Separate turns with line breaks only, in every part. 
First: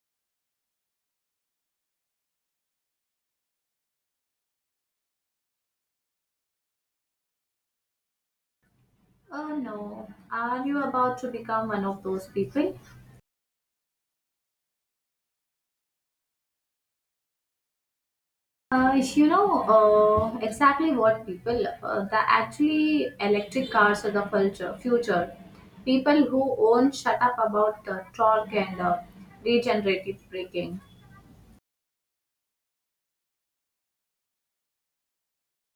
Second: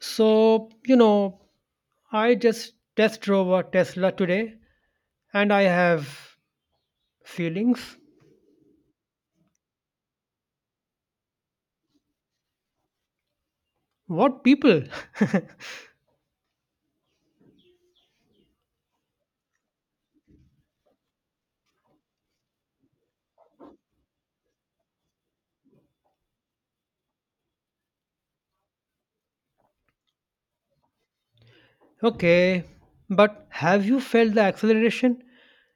So, you know, I just test drove a Tesla today and I have feelings.
Oh no, are you about to become one of those people?
What people?
You know exactly what people. The Actually electric cars are the future. People who own shut up about torque and regenerative braking.
Okay, but have you felt the acceleration?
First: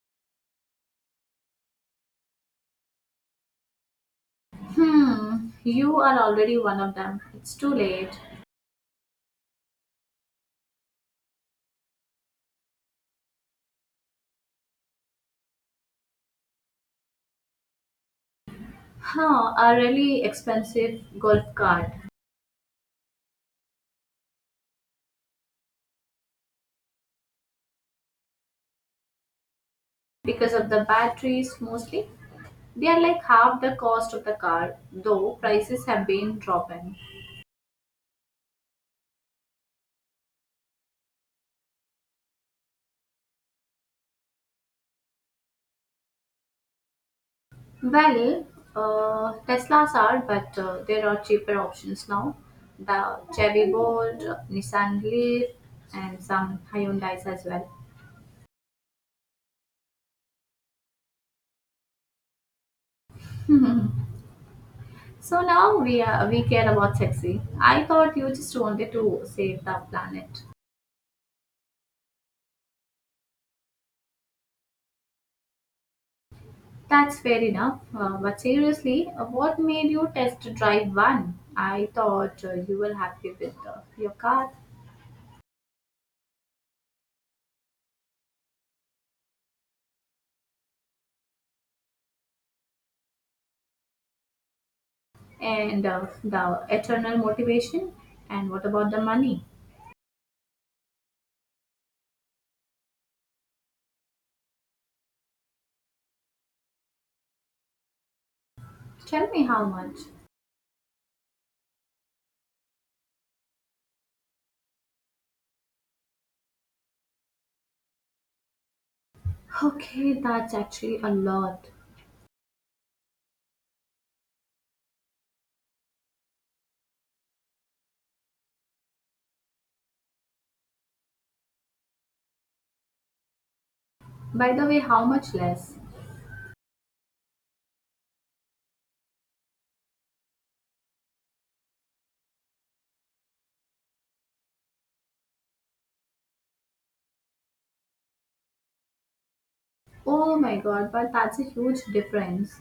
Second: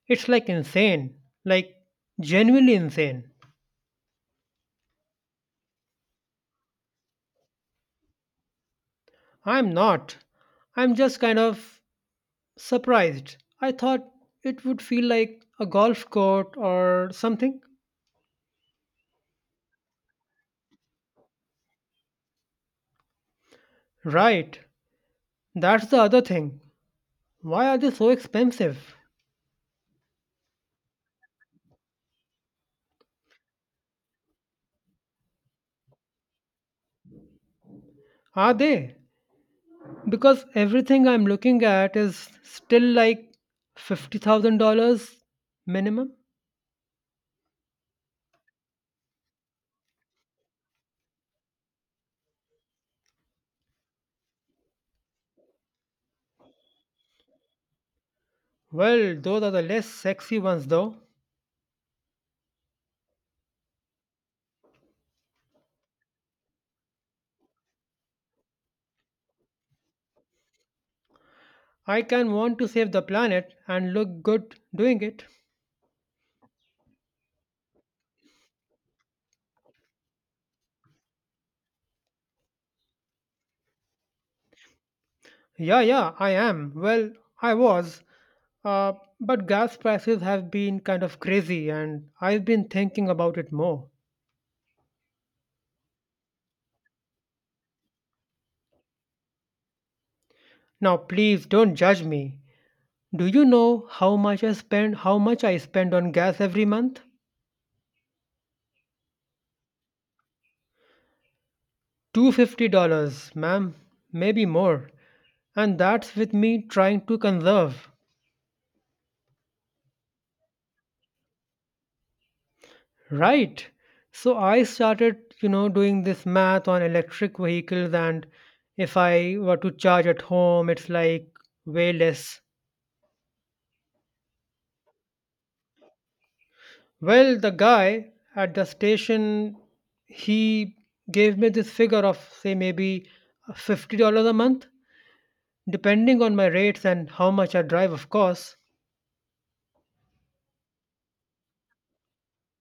It's like insane, like genuinely insane.
Hmm, you are already one of them. It's too late.
I'm not. I'm just kind of surprised. I thought it would feel like a golf court or something.
Huh, a really expensive golf cart.
Right, that's the other thing. Why are they so expensive?
Because of the batteries mostly. They are like half the cost of the car, though prices have been dropping.
Are they? Because everything I'm looking at is still like $50,000 minimum.
Well, Teslas are, but there are cheaper options now. The Chevy Bolt, Nissan Leaf, and some Hyundai's as well.
Well, those are the less sexy ones though.
So now we care about sexy. I thought you just wanted to save the planet.
I can want to save the planet and look good doing it.
That's fair enough. But seriously, what made you test drive one? I thought you were happy with your car.
Yeah, yeah, I am. Well, I was. Uh, but gas prices have been kind of crazy and I've been thinking about it more.
And the eternal motivation. And what about the money?
Now, please don't judge me. Do you know how much I spend on gas every month?
Tell me how much.
$250, ma'am, maybe more. And that's with me trying to conserve,
Okay, that's actually a lot.
right? So I started, you know, doing this math on electric vehicles, and if I were to charge at home, it's like way less.
By the way, how much less?
Well, the guy at the station, he gave me this figure of, say, maybe $50 a month, depending on my rates and how much I drive, of course.
Oh my god, but that's a huge difference.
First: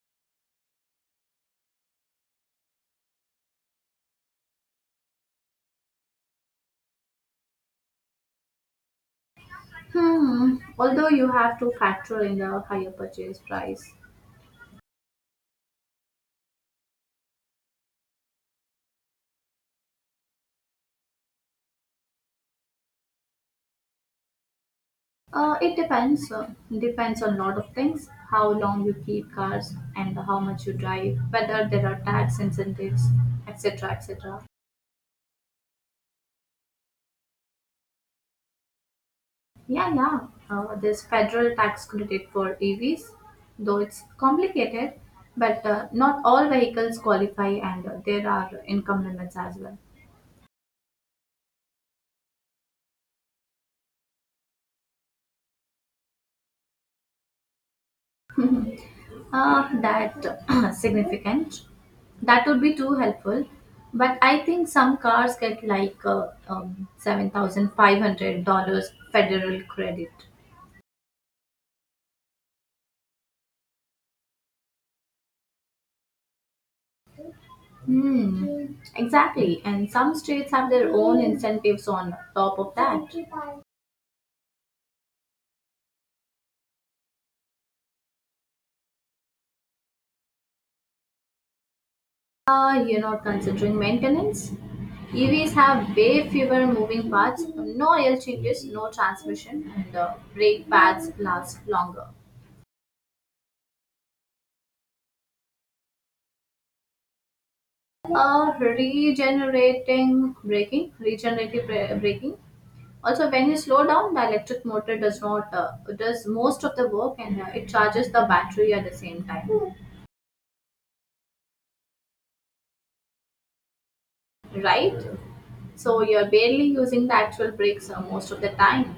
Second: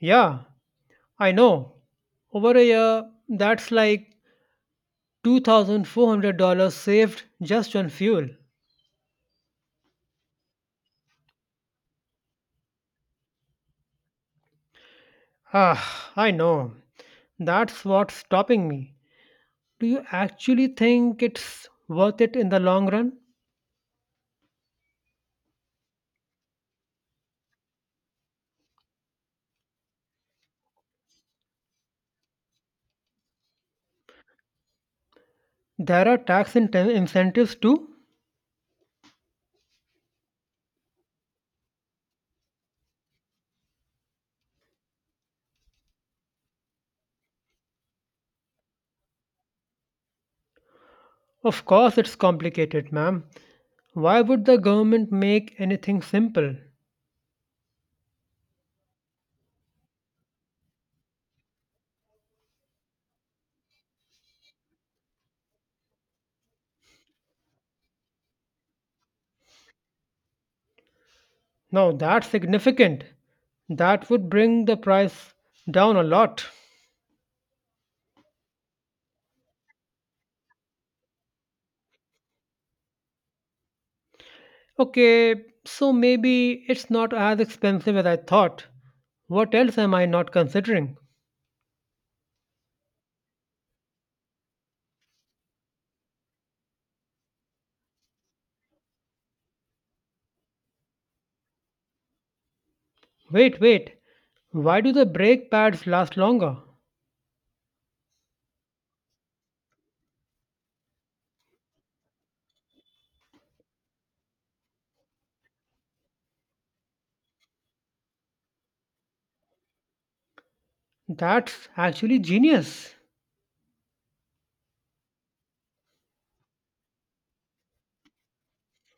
Yeah, I know. Over a year, that's like $2,400 saved just on fuel.
Hmm, although you have to factor in the higher purchase price.
Ah, I know. That's what's stopping me. Do you actually think it's worth it in the long run?
It depends. Depends on a lot of things. How long you keep cars and how much you drive, whether there are tax incentives, etc., etc.
There are incentives too?
Yeah, yeah. There's federal tax credit for EVs, though it's complicated, but not all vehicles qualify, and there are income limits as well.
Of course, it's complicated, ma'am. Why would the government make anything simple?
Ah, that significant. That would be too helpful. But I think some cars get like $7,500 federal credit.
Now, that's significant. That would bring the price down a lot.
Hmm, exactly. And some states have their own incentives on top of that.
Okay, so maybe it's not as expensive as I thought. What else am I not considering?
Ah, you're not considering maintenance? EVs have way fewer moving parts, no oil changes, no transmission, and brake pads last longer.
Wait, wait. Why do the brake pads last longer?
Regenerating braking, regenerative bra- braking. Also, when you slow down, the electric motor does not does most of the work, and it charges the battery at the same time,
That's actually genius.
right? So you're barely using the actual brakes most of the time.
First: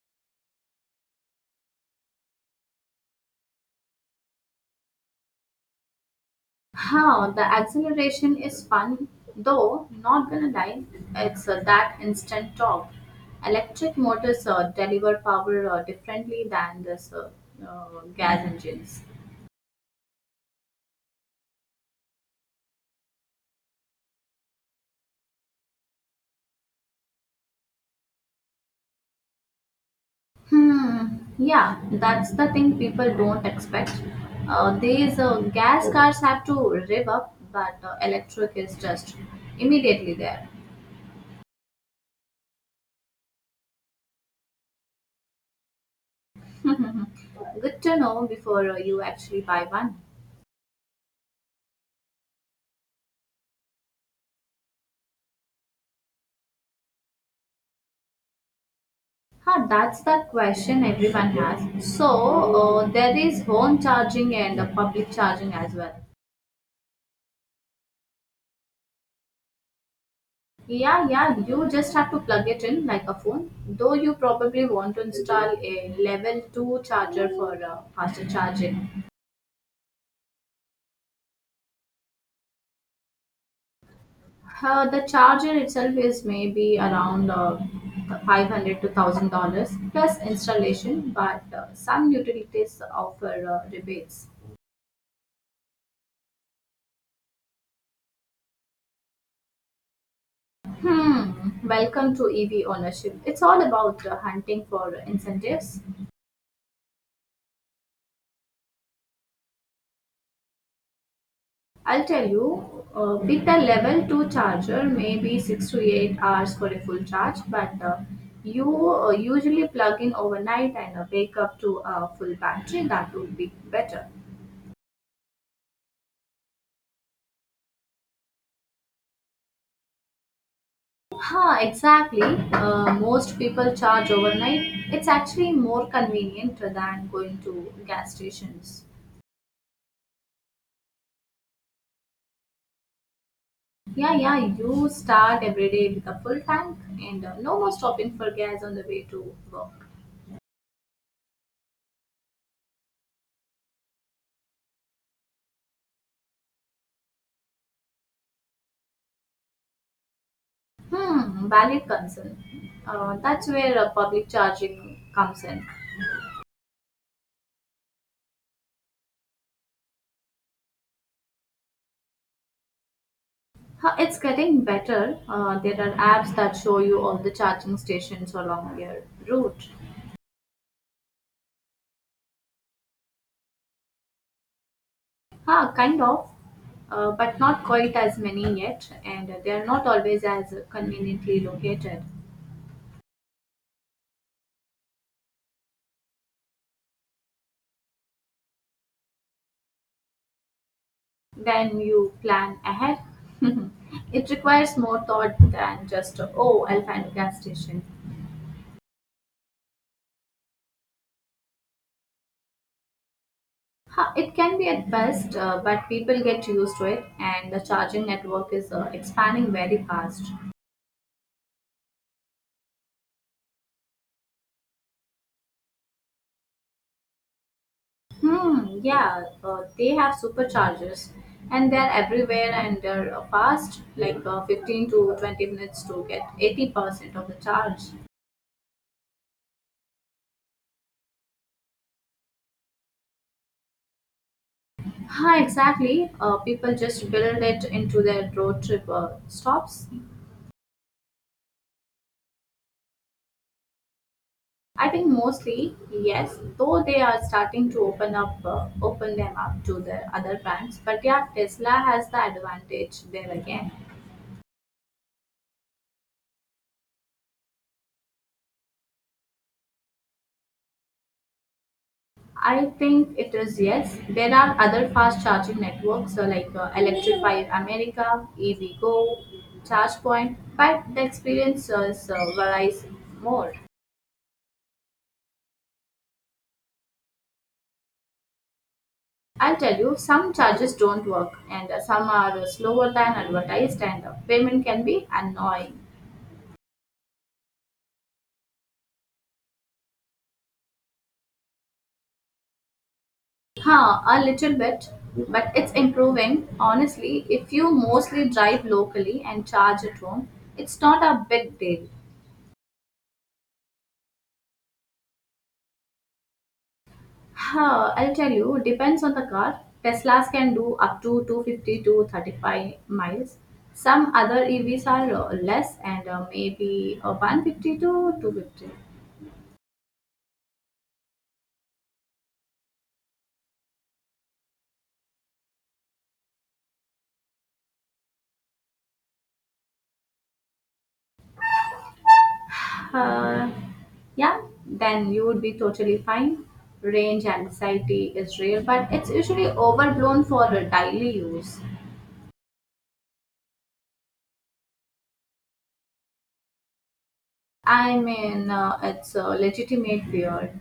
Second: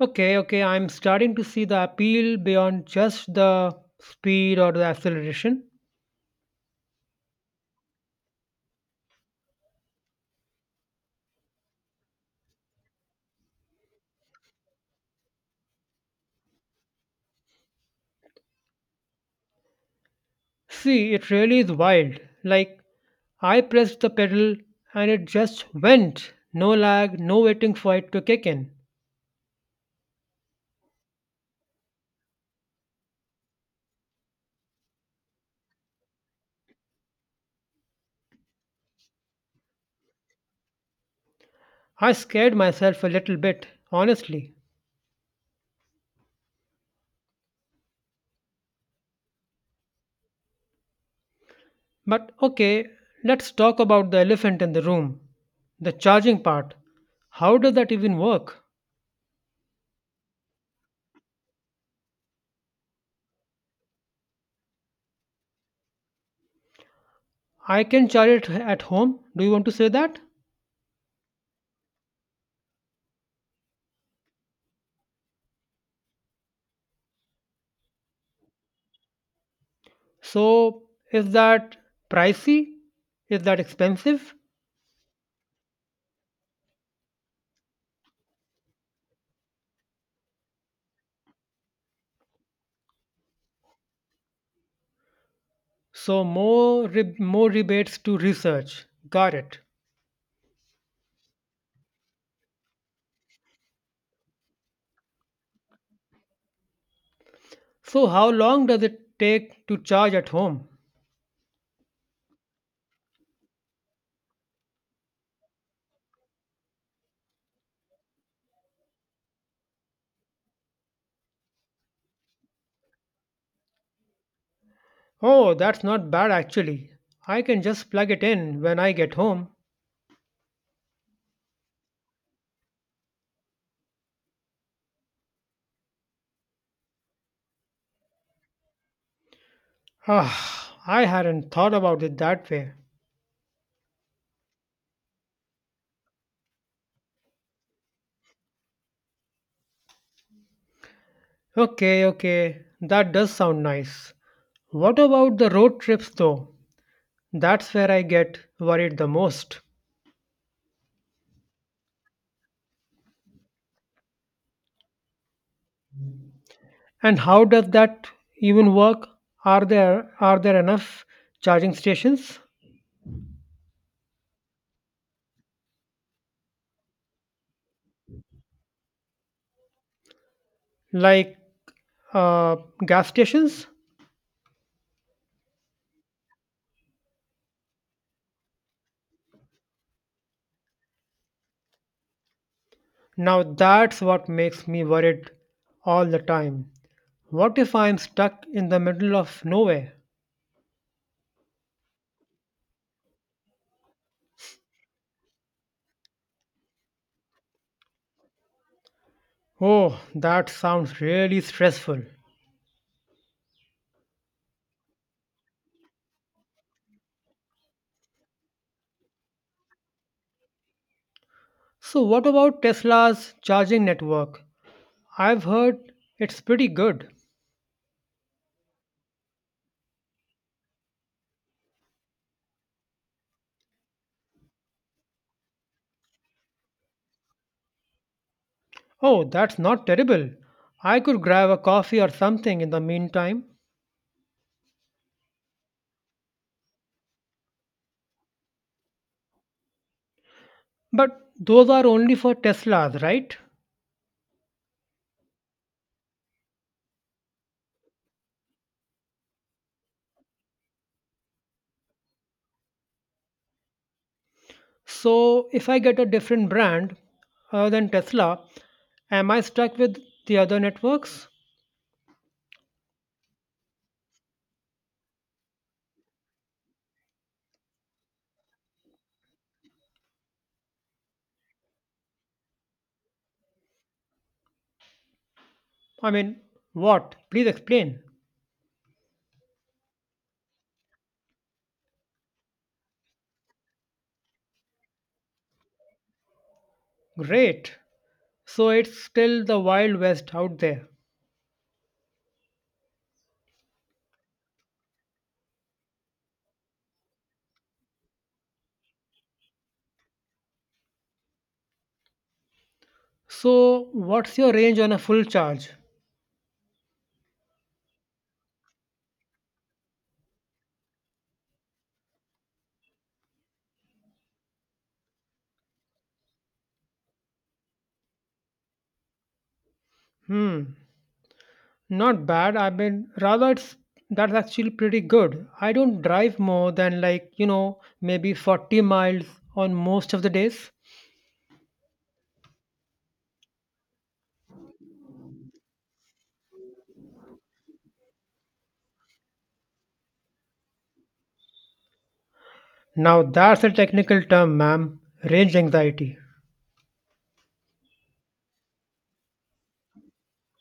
Okay, okay, I'm starting to see the appeal beyond just the speed or the acceleration.
How the acceleration is fun, though not gonna lie, it's that instant torque. Electric motors deliver power differently than this gas engines.
See, it really is wild. Like, I pressed the pedal and it just went. No lag, no waiting for it to kick in.
Hmm. Yeah, that's the thing people don't expect. These gas cars have to rev up, but electric is just immediately there.
I scared myself a little bit, honestly.
Good to know before you actually buy one.
But okay, let's talk about the elephant in the room, the charging part. How does that even work?
Huh, that's the question everyone has. So there is home charging and public charging as well.
I can charge it at home. Do you want to say that?
Yeah, yeah, you just have to plug it in like a phone. Though you probably want to install a level 2 charger for faster charging.
So, is that pricey? Is that expensive?
The charger itself is maybe around 500 to $1,000 plus installation, but some utilities offer rebates.
So, more rebates to research. Got it.
Hmm, welcome to EV ownership. It's all about hunting for incentives.
So, how long does it take to charge at home?
I'll tell you. With a level 2 charger, maybe 6 to 8 hours for a full charge. But you usually plug in overnight and wake up to a full battery. That would be better.
Oh, that's not bad actually. I can just plug it in when I get home.
Huh, exactly. Most people charge overnight. It's actually more convenient than going to gas stations.
Ah, I hadn't thought about it that way.
Yeah, yeah, you start every day with a full tank and no more stopping for gas on the way to work.
Okay, okay, that does sound nice. What about the road trips though? That's where I get worried the most.
Hmm, valid concern. That's where public charging comes in.
And how does that even work? Are there enough charging stations
Huh, it's getting better. There are apps that show you all the charging stations along your route.
like uh, gas stations?
Ah, kind of, but not quite as many yet, and they are not always as conveniently located.
Now that's what makes me worried all the time. What if I'm stuck in the middle of nowhere?
Then you plan ahead. It requires more thought than just, oh, I'll find a gas station.
Oh, that sounds really stressful.
Ha, it can be at best, but people get used to it, and the charging network is expanding very fast.
So, what about Tesla's charging network? I've heard it's pretty good.
Hmm, yeah, they have superchargers, and they're everywhere, and they're fast, like 15 to 20 minutes to get 80% of the charge.
Oh, that's not terrible. I could grab a coffee or something in the meantime.
Huh, exactly. People just build it into their road trip stops.
But those are only for Teslas, right?
I think mostly, yes, though they are starting to open them up to the other brands. But yeah, Tesla has the advantage there again.
So if I get a different brand other than Tesla, am I stuck with the other networks?
I think it is, yes. There are other fast charging networks like Electrify America, EVgo, ChargePoint, but the experience varies more.
I mean, what? Please explain.
I'll tell you, some charges don't work, and some are slower than advertised, and payment can be annoying.
Great. So it's still the Wild West out there.
Huh, a little bit, but it's improving. Honestly, if you mostly drive locally and charge at home, it's not a big deal.
So what's your range on a full charge?
Huh, I'll tell you, depends on the car. Teslas can do up to 250 to 35 miles. Some other EVs are less, and maybe 150 to 250.
Hmm, not bad. I mean, rather, it's that's actually pretty good. I don't drive more than like, you know, maybe 40 miles on most of the days.
Uh, yeah, then you would be totally fine. Range anxiety is real, but it's usually overblown for daily use.
Now, that's a technical term, ma'am. Range anxiety.
I mean, it's a legitimate fear.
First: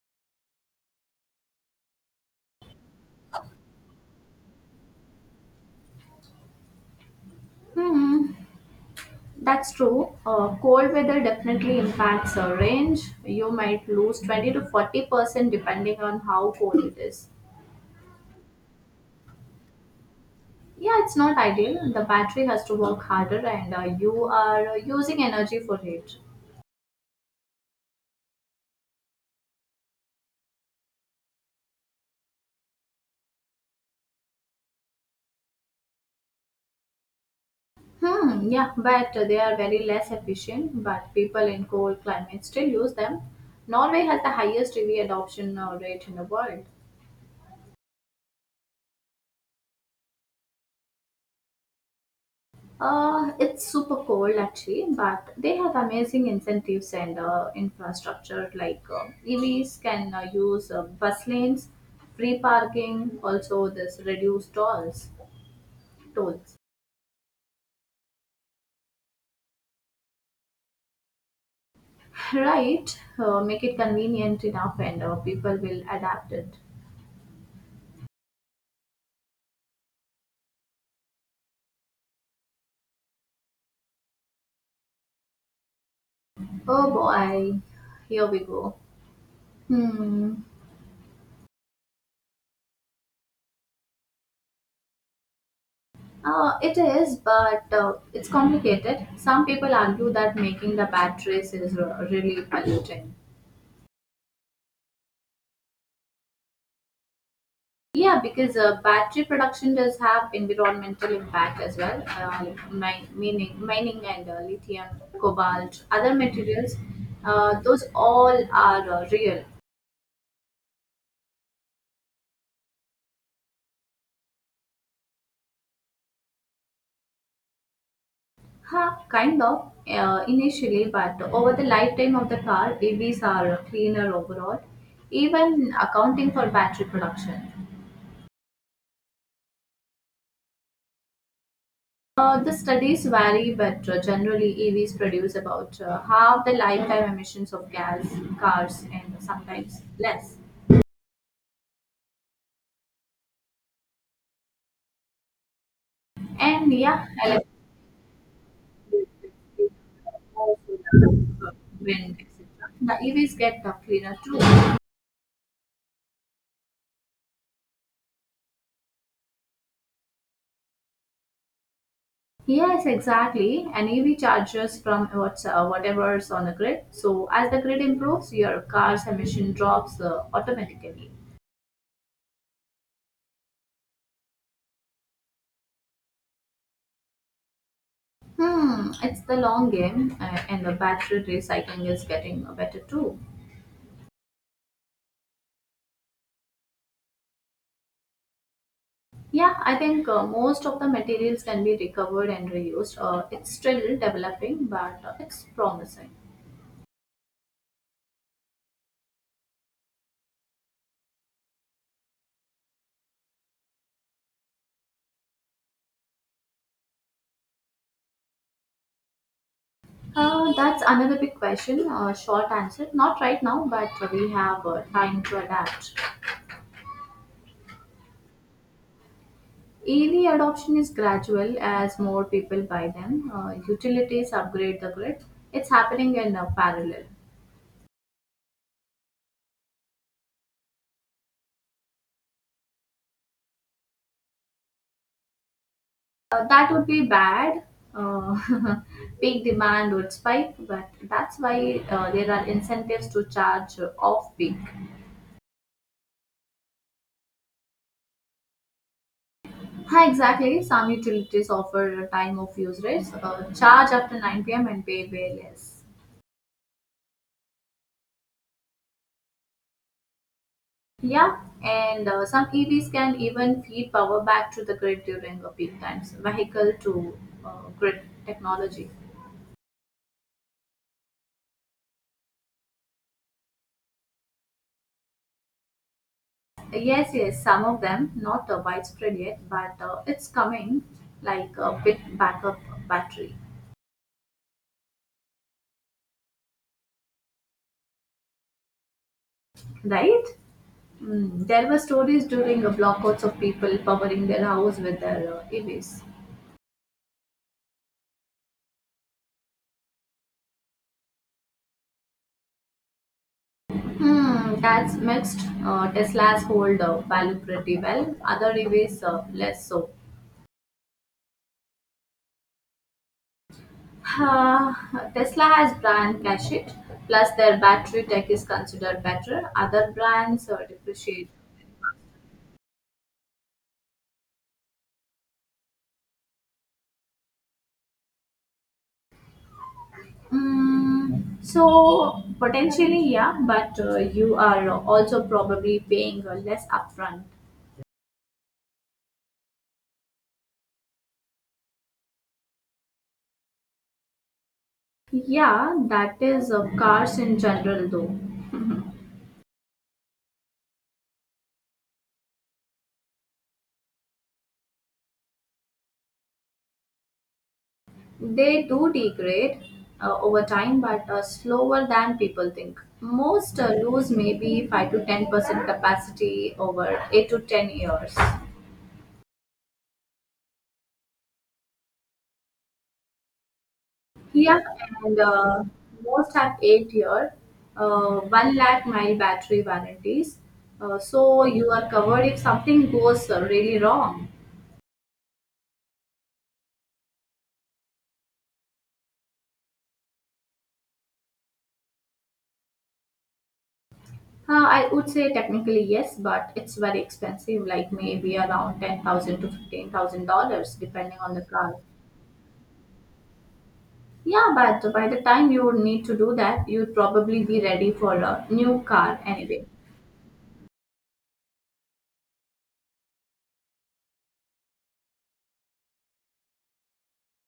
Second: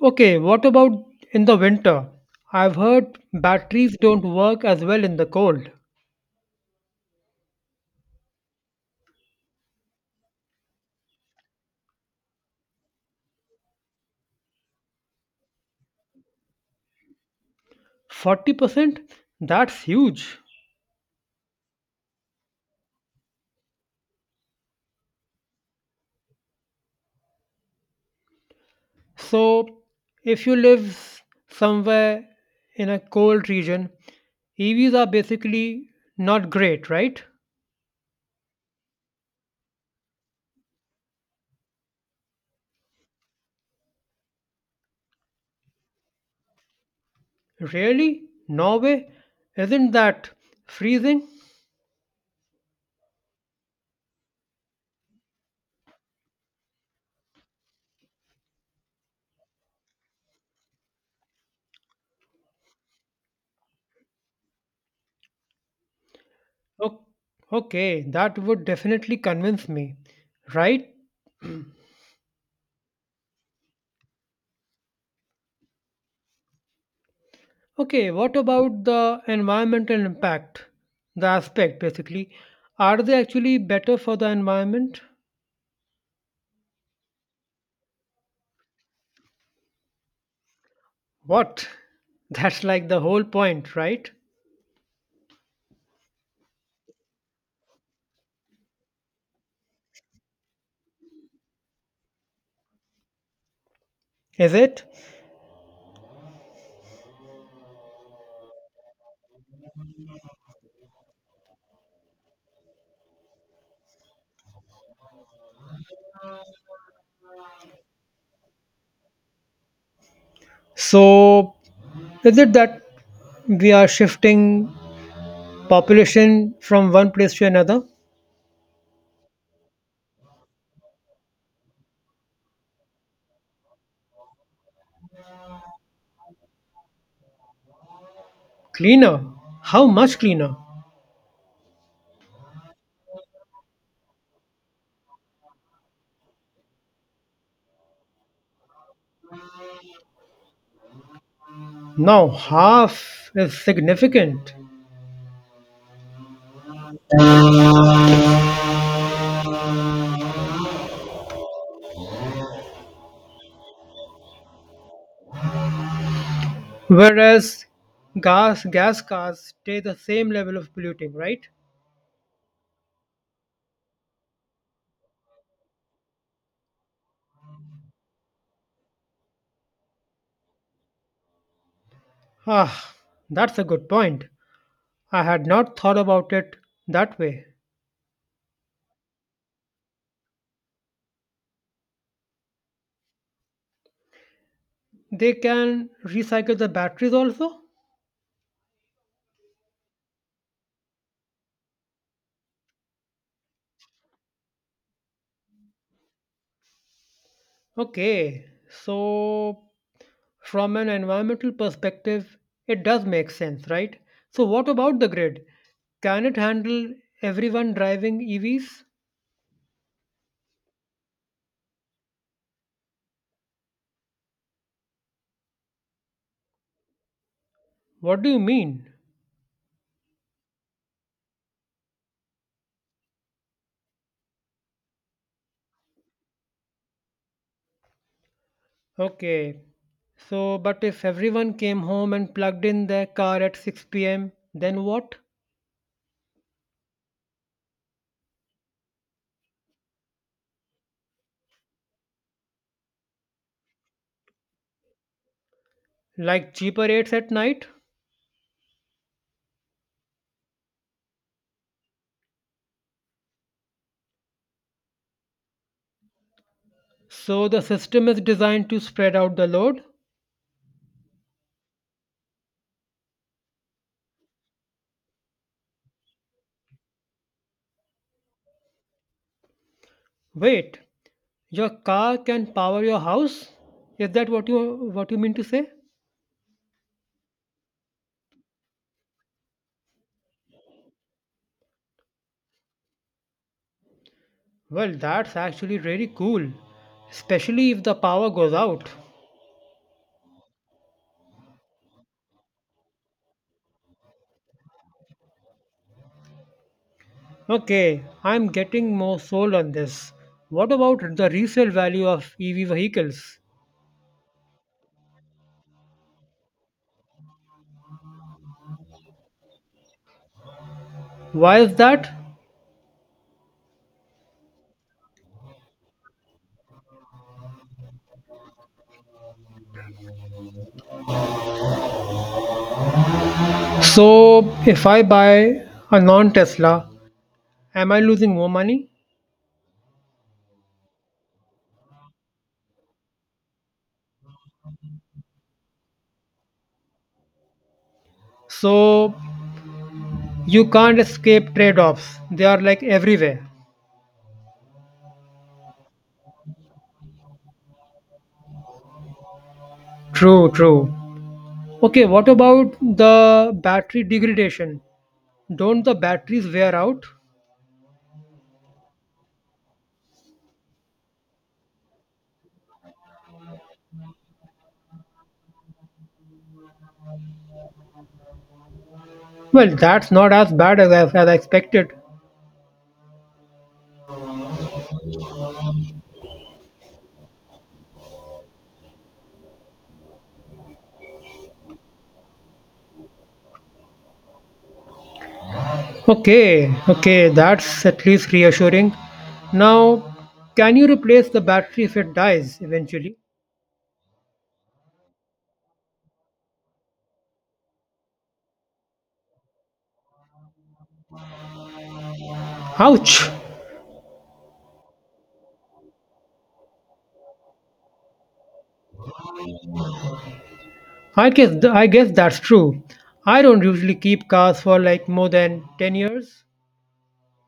Okay, what about in the winter? I've heard batteries don't work as well in the cold.
Hmm, that's true. Cold weather definitely impacts our range. You might lose 20 to 40% depending on how cold it is.
40%? That's huge.
Yeah, it's not ideal. The battery has to work harder and you are using energy for it.
So, if you live somewhere in a cold region, EVs are basically not great, right?
Hmm, yeah, but they are very less efficient, but people in cold climates still use them. Norway has the highest EV adoption rate in the world.
Really? Norway? Isn't that freezing?
It's super cold actually, but they have amazing incentives and infrastructure like EVs can use bus lanes, free parking, also this reduced tolls.
O- Okay, that would definitely convince me, right?
Right, make it convenient enough and people will adapt it.
Okay, what about the environmental impact? The aspect, basically. Are they actually better for the environment?
Oh boy, here we go. Hmm.
What? That's like the whole point, right?
It is, but it's complicated. Some people argue that making the batteries is really polluting.
Is it?
Yeah, because battery production does have environmental impact as well. Mining and lithium, cobalt, other materials, those all are real.
So, is it that we are shifting population from one place to another?
Huh, kind of initially, but over the lifetime of the car, EVs are cleaner overall, even accounting for battery production.
Cleaner? How much cleaner?
The studies vary, but generally EVs produce about half the lifetime emissions of gas cars and sometimes less.
Now half is significant,
And yeah, electricity, wind, etc. The EVs get the cleaner too.
whereas gas cars stay the same level of polluting, right?
Yes, exactly. An EV charges from what's whatever's on the grid. So as the grid improves, your car's emission drops automatically.
Ah, that's a good point. I had not thought about it that way.
Hmm, it's the long game, and the battery recycling is getting better too.
They can recycle the batteries also?
Yeah, I think most of the materials can be recovered and reused. It's still developing, but it's promising.
Okay, so from an environmental perspective, it does make sense, right? So, what about the grid? Can it handle everyone driving EVs?
That's another big question. Short answer, not right now, but we have time to adapt.
What do you mean?
EV adoption is gradual as more people buy them. Utilities upgrade the grid. It's happening in parallel.
Okay. So, but if everyone came home and plugged in their car at 6 p.m., then what?
That would be bad. Uh, Peak demand would spike, but that's why there are incentives to charge off peak.
Like cheaper rates at night?
Hi, exactly. Some utilities offer time of use rates. Charge after 9 p.m. and pay way less.
So, the system is designed to spread out the load.
Yeah, and some EVs can even feed power back to the grid during the peak times. Vehicle to uh, grid technology.
Wait, your car can power your house? Is that what you mean to say?
Yes, yes, some of them, not widespread yet, but it's coming like a big backup battery,
Well, that's actually really cool, especially if the power goes out.
right? Mm, there were stories during the blackouts of people powering their house with their EVs.
Okay, I'm getting more sold on this. What about the resale value of EV vehicles?
Hmm, that's mixed. Teslas hold value pretty well, other EVs less so.
Why is that?
Uh, Tesla has brand cachet, plus their battery tech is considered better. Other brands depreciate.
So if I buy a non-Tesla, am I losing more money?
Mm, so potentially, yeah, but you are also probably paying less upfront.
So you can't escape trade-offs. They are like everywhere.
Yeah, that is cars in general though.
True, true. Okay, what about the battery degradation? Don't the batteries wear out?
They do degrade over time, but slower than people think. Most lose maybe 5 to 10% capacity over 8 to 10 years.
Well, that's not as bad as I expected.
Yeah, and most have 8 year, one lakh mile battery warranties. So you are covered if something goes really wrong.
Okay, okay, that's at least reassuring. Now, can you replace the battery if it dies eventually?
I would say technically yes, but it's very expensive, like maybe around $10,000 to $15,000, depending on the car.
Ouch!
Yeah, but by the time you would need to do that, you'd probably be ready for a new car anyway.
I guess that's true. I don't usually keep cars for like more than 10 years.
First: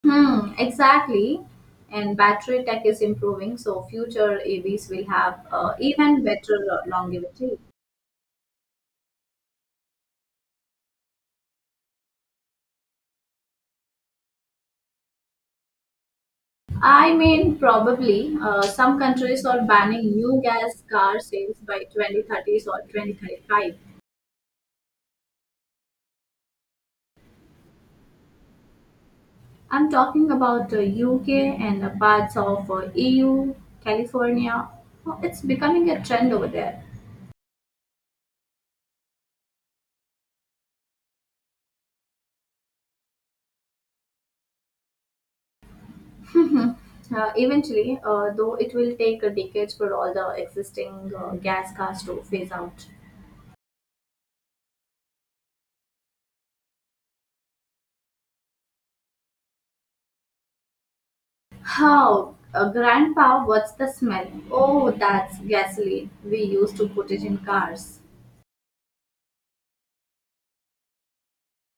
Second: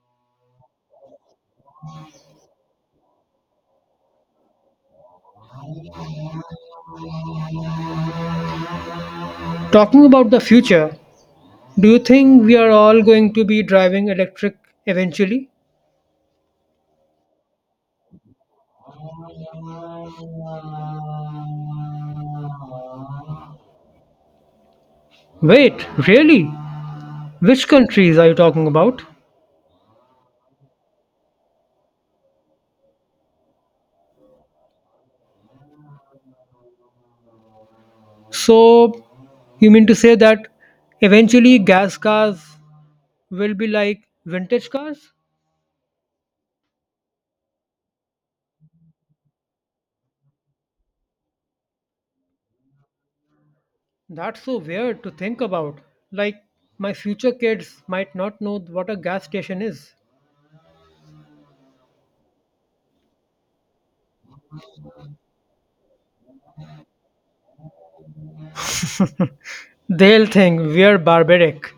Hmm, exactly. And battery tech is improving, so future EVs will have even better longevity.
Talking about the future, do you think we are all going to be driving electric eventually?
I mean, probably some countries are banning new gas car sales by 2030s or 2035.
Wait, really? Which countries are you talking about?
I'm talking about the UK and the parts of EU, California. Oh, it's becoming a trend over there.
So, you mean to say that eventually gas cars will be like vintage cars?
Eventually, though, it will take a decade for all the existing gas cars to phase out.
That's so weird to think about. Like, my future kids might not know what a gas station is.
How? Grandpa, what's the smell? Oh, that's gasoline. We used to put it in cars.
They'll think we're barbaric.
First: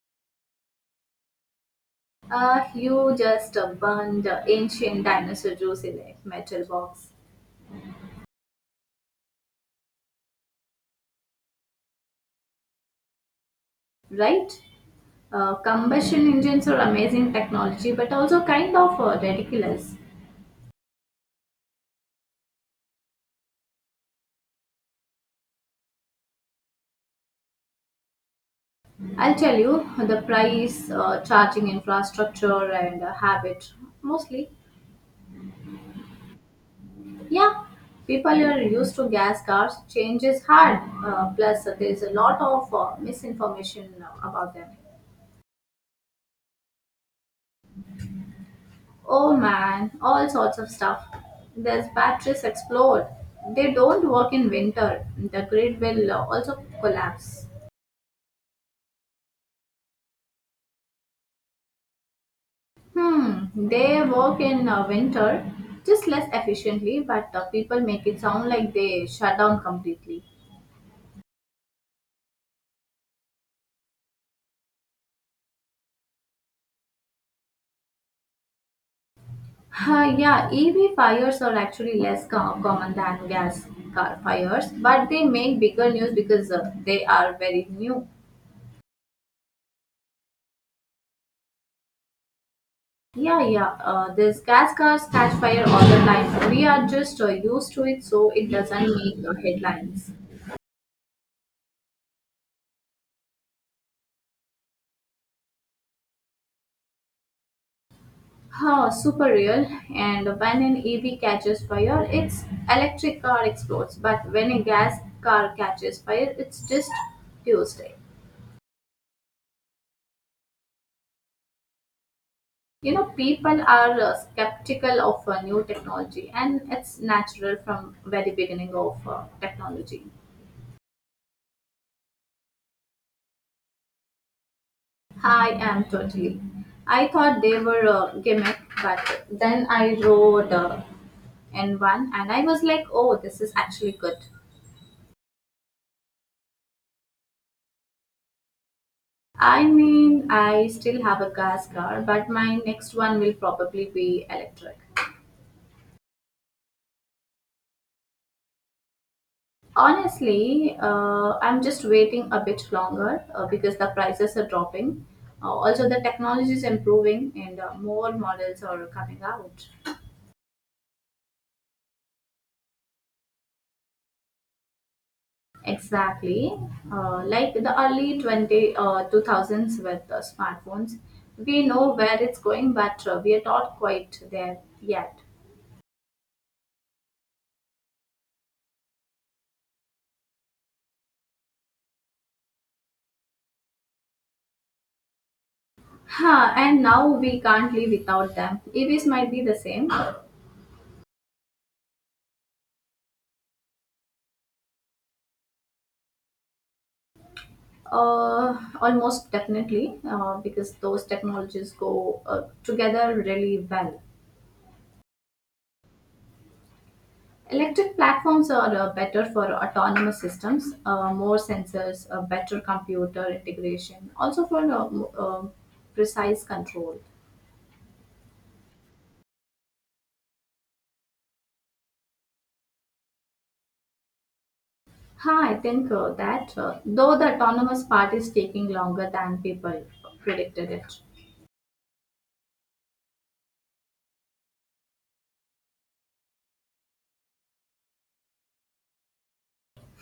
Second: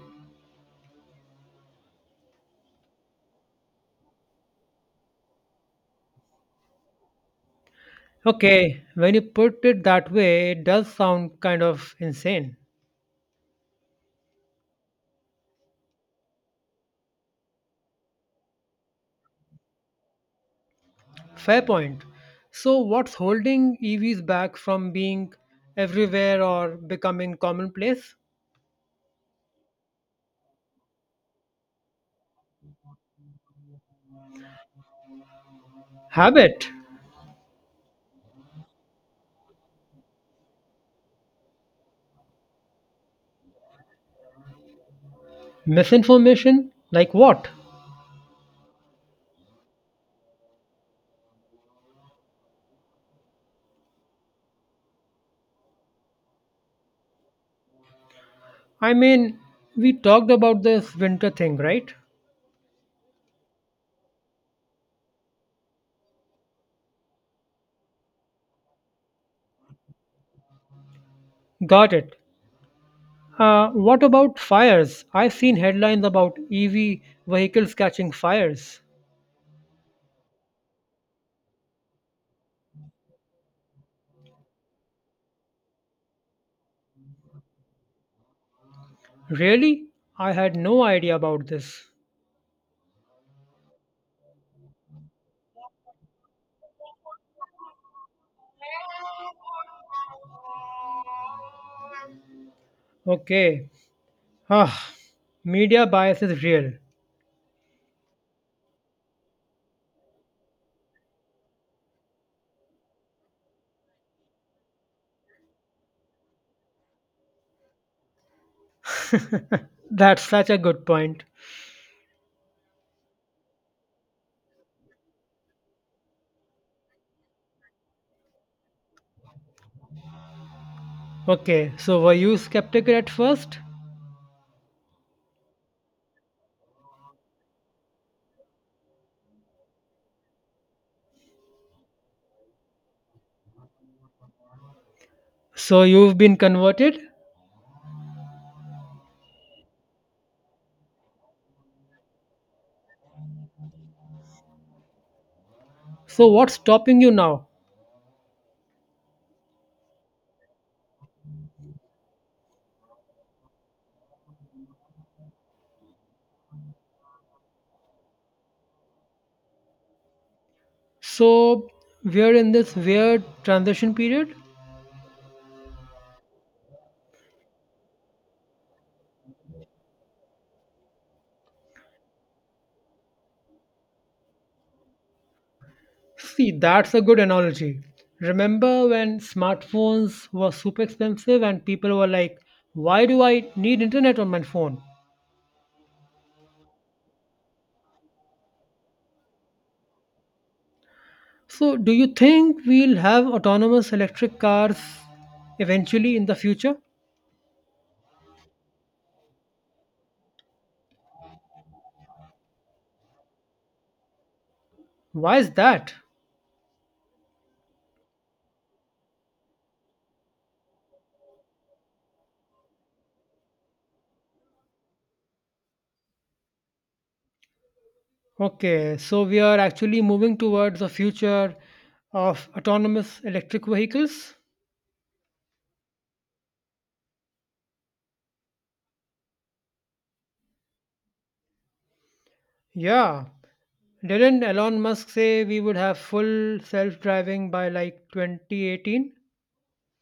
You just burned the ancient dinosaur juice in a metal box,
Okay, when you put it that way, it does sound kind of insane.
right? Combustion engines are amazing technology, but also kind of ridiculous.
Fair point. So, what's holding EVs back from being everywhere or becoming commonplace?
I'll tell you the price, charging infrastructure, and habit mostly.
Habit.
Yeah, people are used to gas cars. Change is hard. Plus, there's a lot of misinformation about them.
Misinformation? Like what?
Oh man, all sorts of stuff. There's batteries explode. They don't work in winter. The grid will also collapse.
I mean, we talked about this winter thing, right?
They work in winter just less efficiently, but people make it sound like they shut down completely.
Got it. What about fires? I've seen headlines about EV vehicles catching fires.
Yeah, EV fires are actually common than gas car fires, but they make bigger news because they are very new.
Really? I had no idea about this.
Yeah, yeah, these gas cars catch fire all the time. We are just used to it, so it doesn't make headlines.
Okay, ah, media bias is real.
Huh, super real. And when an EV catches fire, its electric car explodes. But when a gas car catches fire, it's just Tuesday.
That's such a good point.
People are skeptical of new technology, and it's natural from very beginning of technology.
Okay, so were you skeptical at first?
I am totally. I thought they were a gimmick, but then I rode in one and I was like, oh, this is actually good.
So you've been converted?
I mean, I still have a gas car, but my next one will probably be electric.
So what's stopping you now?
Honestly, I'm just waiting a bit longer because the prices are dropping. Also, the technology is improving and more models are coming out.
So we're in this weird transition period?
Exactly. Like the early 2000s with smartphones, we know where it's going, but we are not quite there yet.
See, that's a good analogy. Remember when smartphones were super expensive and people were like, why do I need internet on my phone?
Huh, and now we can't live without them. EVs might be the same.
So do you think we'll have autonomous electric cars eventually in the future?
Almost definitely, because those technologies go together really well.
Why is that?
Electric platforms are better for autonomous systems, more sensors, better computer integration, also for precise control.
Okay, so we are actually moving towards a future of autonomous electric vehicles?
Huh, I think that though the autonomous part is taking longer than people predicted it.
Yeah. Didn't Elon Musk say we would have full self driving by like 2018?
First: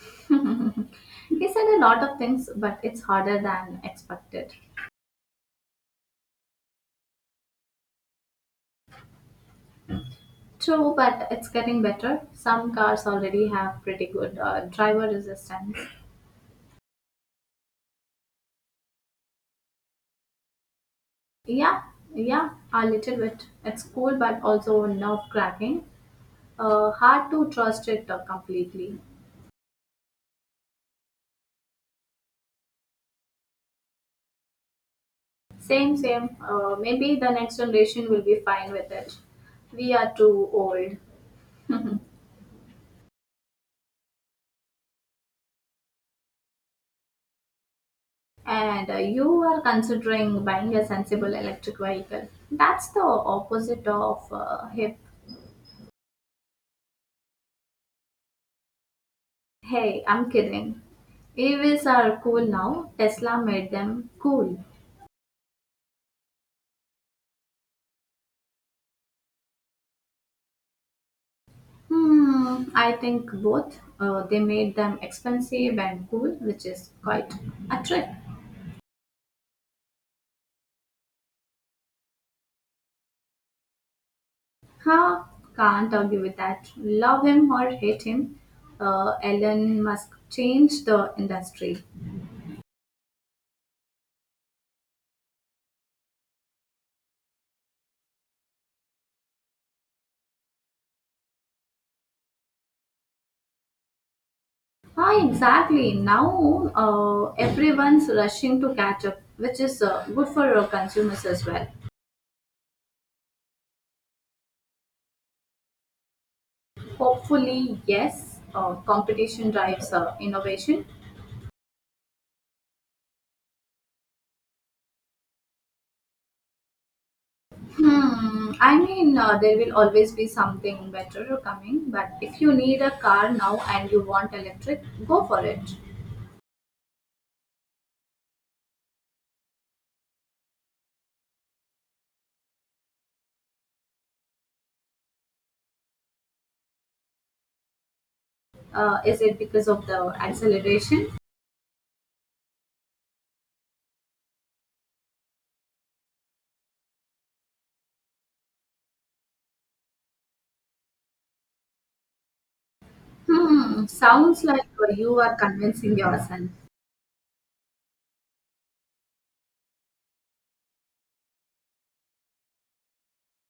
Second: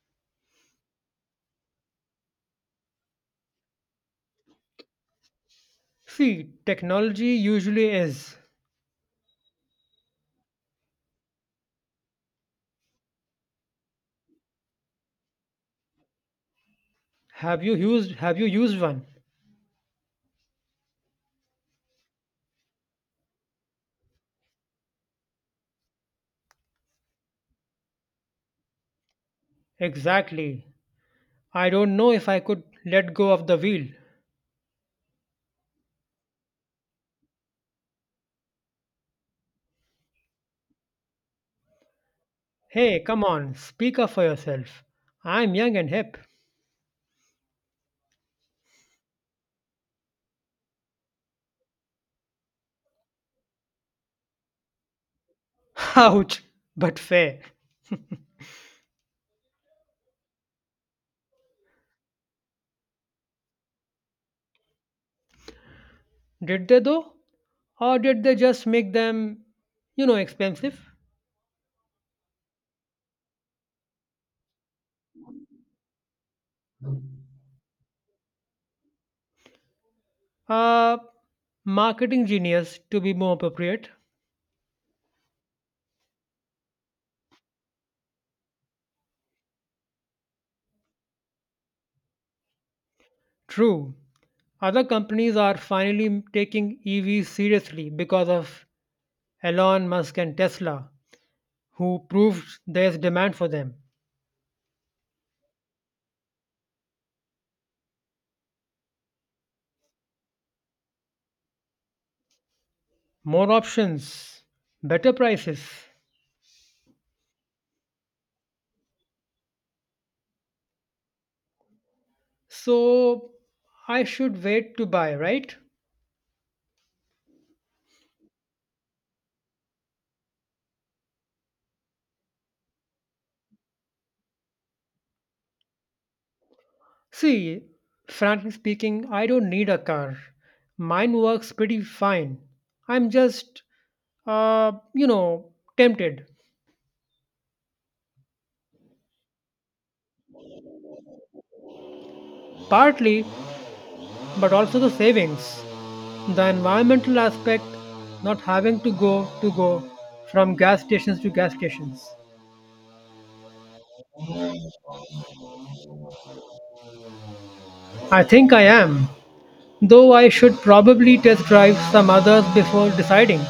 He said a lot of things, but it's harder than expected.
See, technology usually is.
True, but it's getting better. Some cars already have pretty good driver resistance.
Have you used one?
Yeah, yeah, a little bit. It's cool, but also nerve-cracking. Hard to trust it completely.
Exactly. I don't know if I could let go of the wheel.
Same, same. Maybe the next generation will be fine with it. We are too old.
Hey, come on, speak up for yourself. I'm young and hip.
And you are considering buying a sensible electric vehicle. That's the opposite of hip.
Ouch, but fair.
Hey, I'm kidding. EVs are cool now. Tesla made them cool.
Did they though? Or did they just make them, you know, expensive?
Hmm, I think both. They made them expensive and cool, which is quite a trick.
Uh, Marketing genius, to be more appropriate.
Huh? Can't argue with that. Love him or hate him, Elon Musk changed the industry.
True. Other companies are finally taking EVs seriously because of Elon Musk and Tesla, who proved there's demand for them.
Ah, exactly. Now everyone's rushing to catch up, which is good for consumers as well.
More options, better prices.
Hopefully, yes. Competition drives innovation.
So I should wait to buy, right?
Hmm. I mean, there will always be something better coming. But if you need a car now and you want electric, go for it.
See, frankly speaking, I don't need a car. Mine works pretty fine. I'm just, you know, tempted.
Is it because of the acceleration?
Partly, but also the savings. The environmental aspect, not having to go from gas stations to gas stations.
Hmm. Sounds like you are convincing yourself.
I think I am, though I should probably test drive some others before deciding.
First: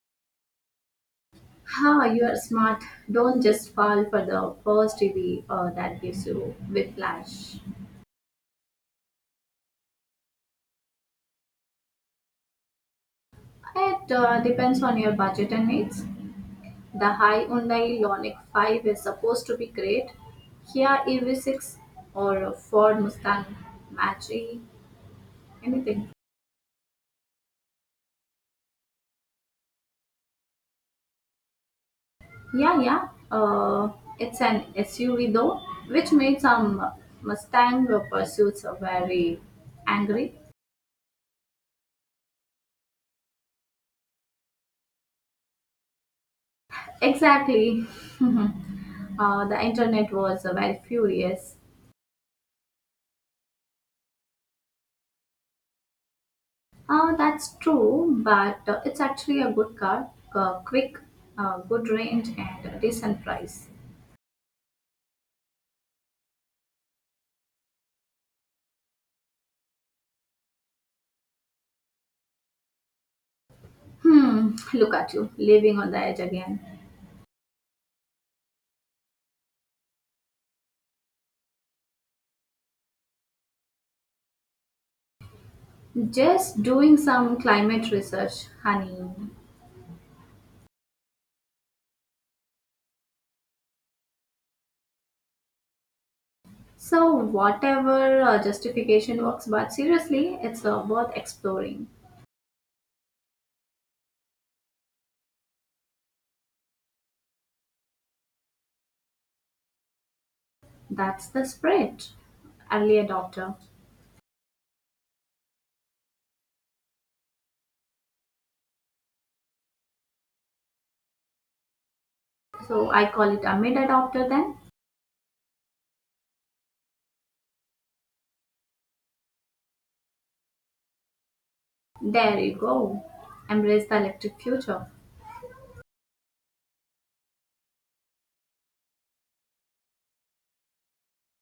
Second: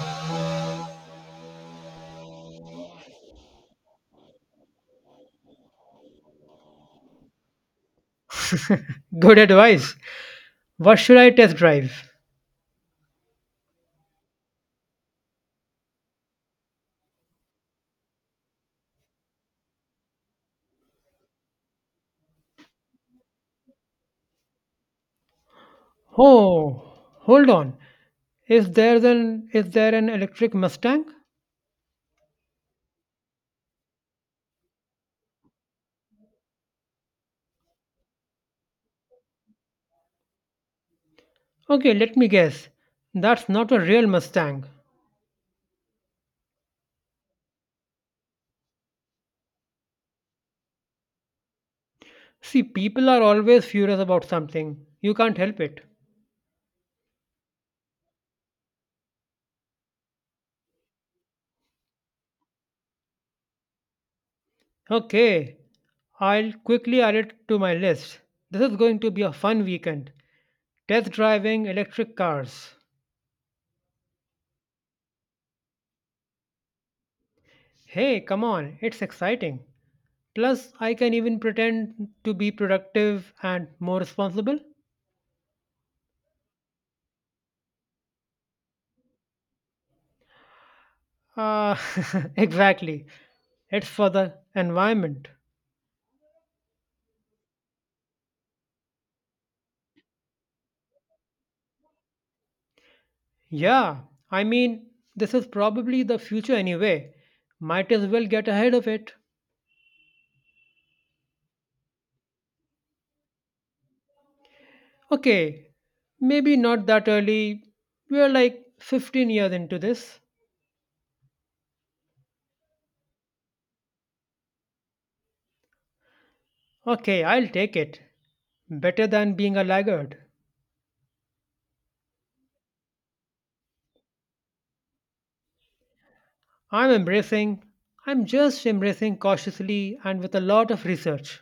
Ha! You are smart. Don't just fall for the first EV that gives you whiplash.
Good advice. What should I test drive?
It depends on your budget and needs. The high Hyundai Ioniq 5 is supposed to be great. Kia EV6 or a Ford Mustang Mach-E, anything.
Oh, hold on. Is there an electric Mustang?
Yeah, yeah. It's an SUV though, which made some Mustang pursuits very angry.
Okay, let me guess. That's not a real Mustang.
Exactly. The internet was very furious.
See, people are always furious about something. You can't help it.
That's true, but it's actually a good car, quick, good range, and a decent price.
Okay, I'll quickly add it to my list. This is going to be a fun weekend. Test driving electric cars.
Hmm, look at you, living on the edge again.
Hey, come on, it's exciting. Plus, I can even pretend to be productive and more responsible.
Just doing some climate research, honey.
Ah, exactly. It's for the environment.
So, whatever justification works, but seriously, it's worth exploring.
Yeah, I mean, this is probably the future anyway. Might as well get ahead of it.
That's the spirit. Early adopter.
Okay, maybe not that early. We're like 15 years into this.
So, I call it a mid adopter then.
Okay, I'll take it. Better than being a laggard.
There you go. Embrace the electric future.
I'm embracing, I'm just embracing cautiously and with a lot of research.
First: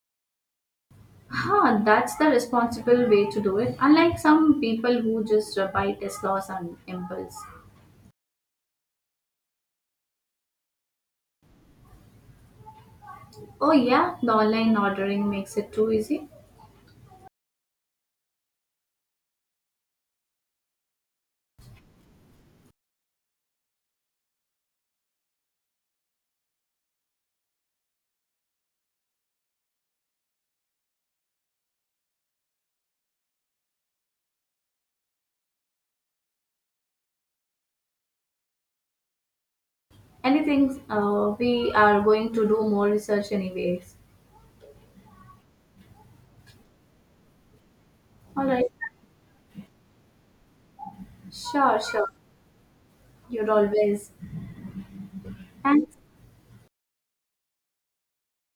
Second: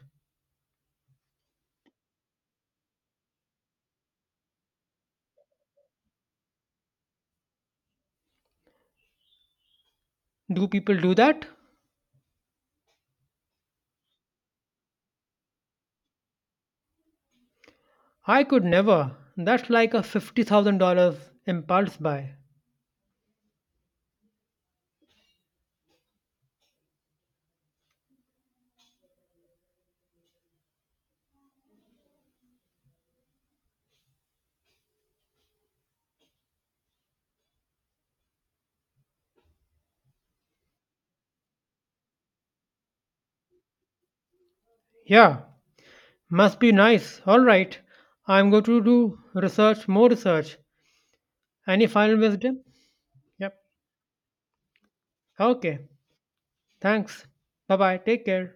Huh, that's the responsible way to do it, unlike some people who just buy Teslas on impulse.
Do people do that?
Oh, yeah, the online ordering makes it too easy.
I could never. That's like a $50,000 impulse buy.
Anything, we are going to do more research anyways.
Yeah, must be nice. All right.
All
I'm going
right.
to do research, More research.
Sure,
Any
sure.
final wisdom?
You're
Yep.
always.
Okay.
Thanks.
Thanks. Bye bye. Take care.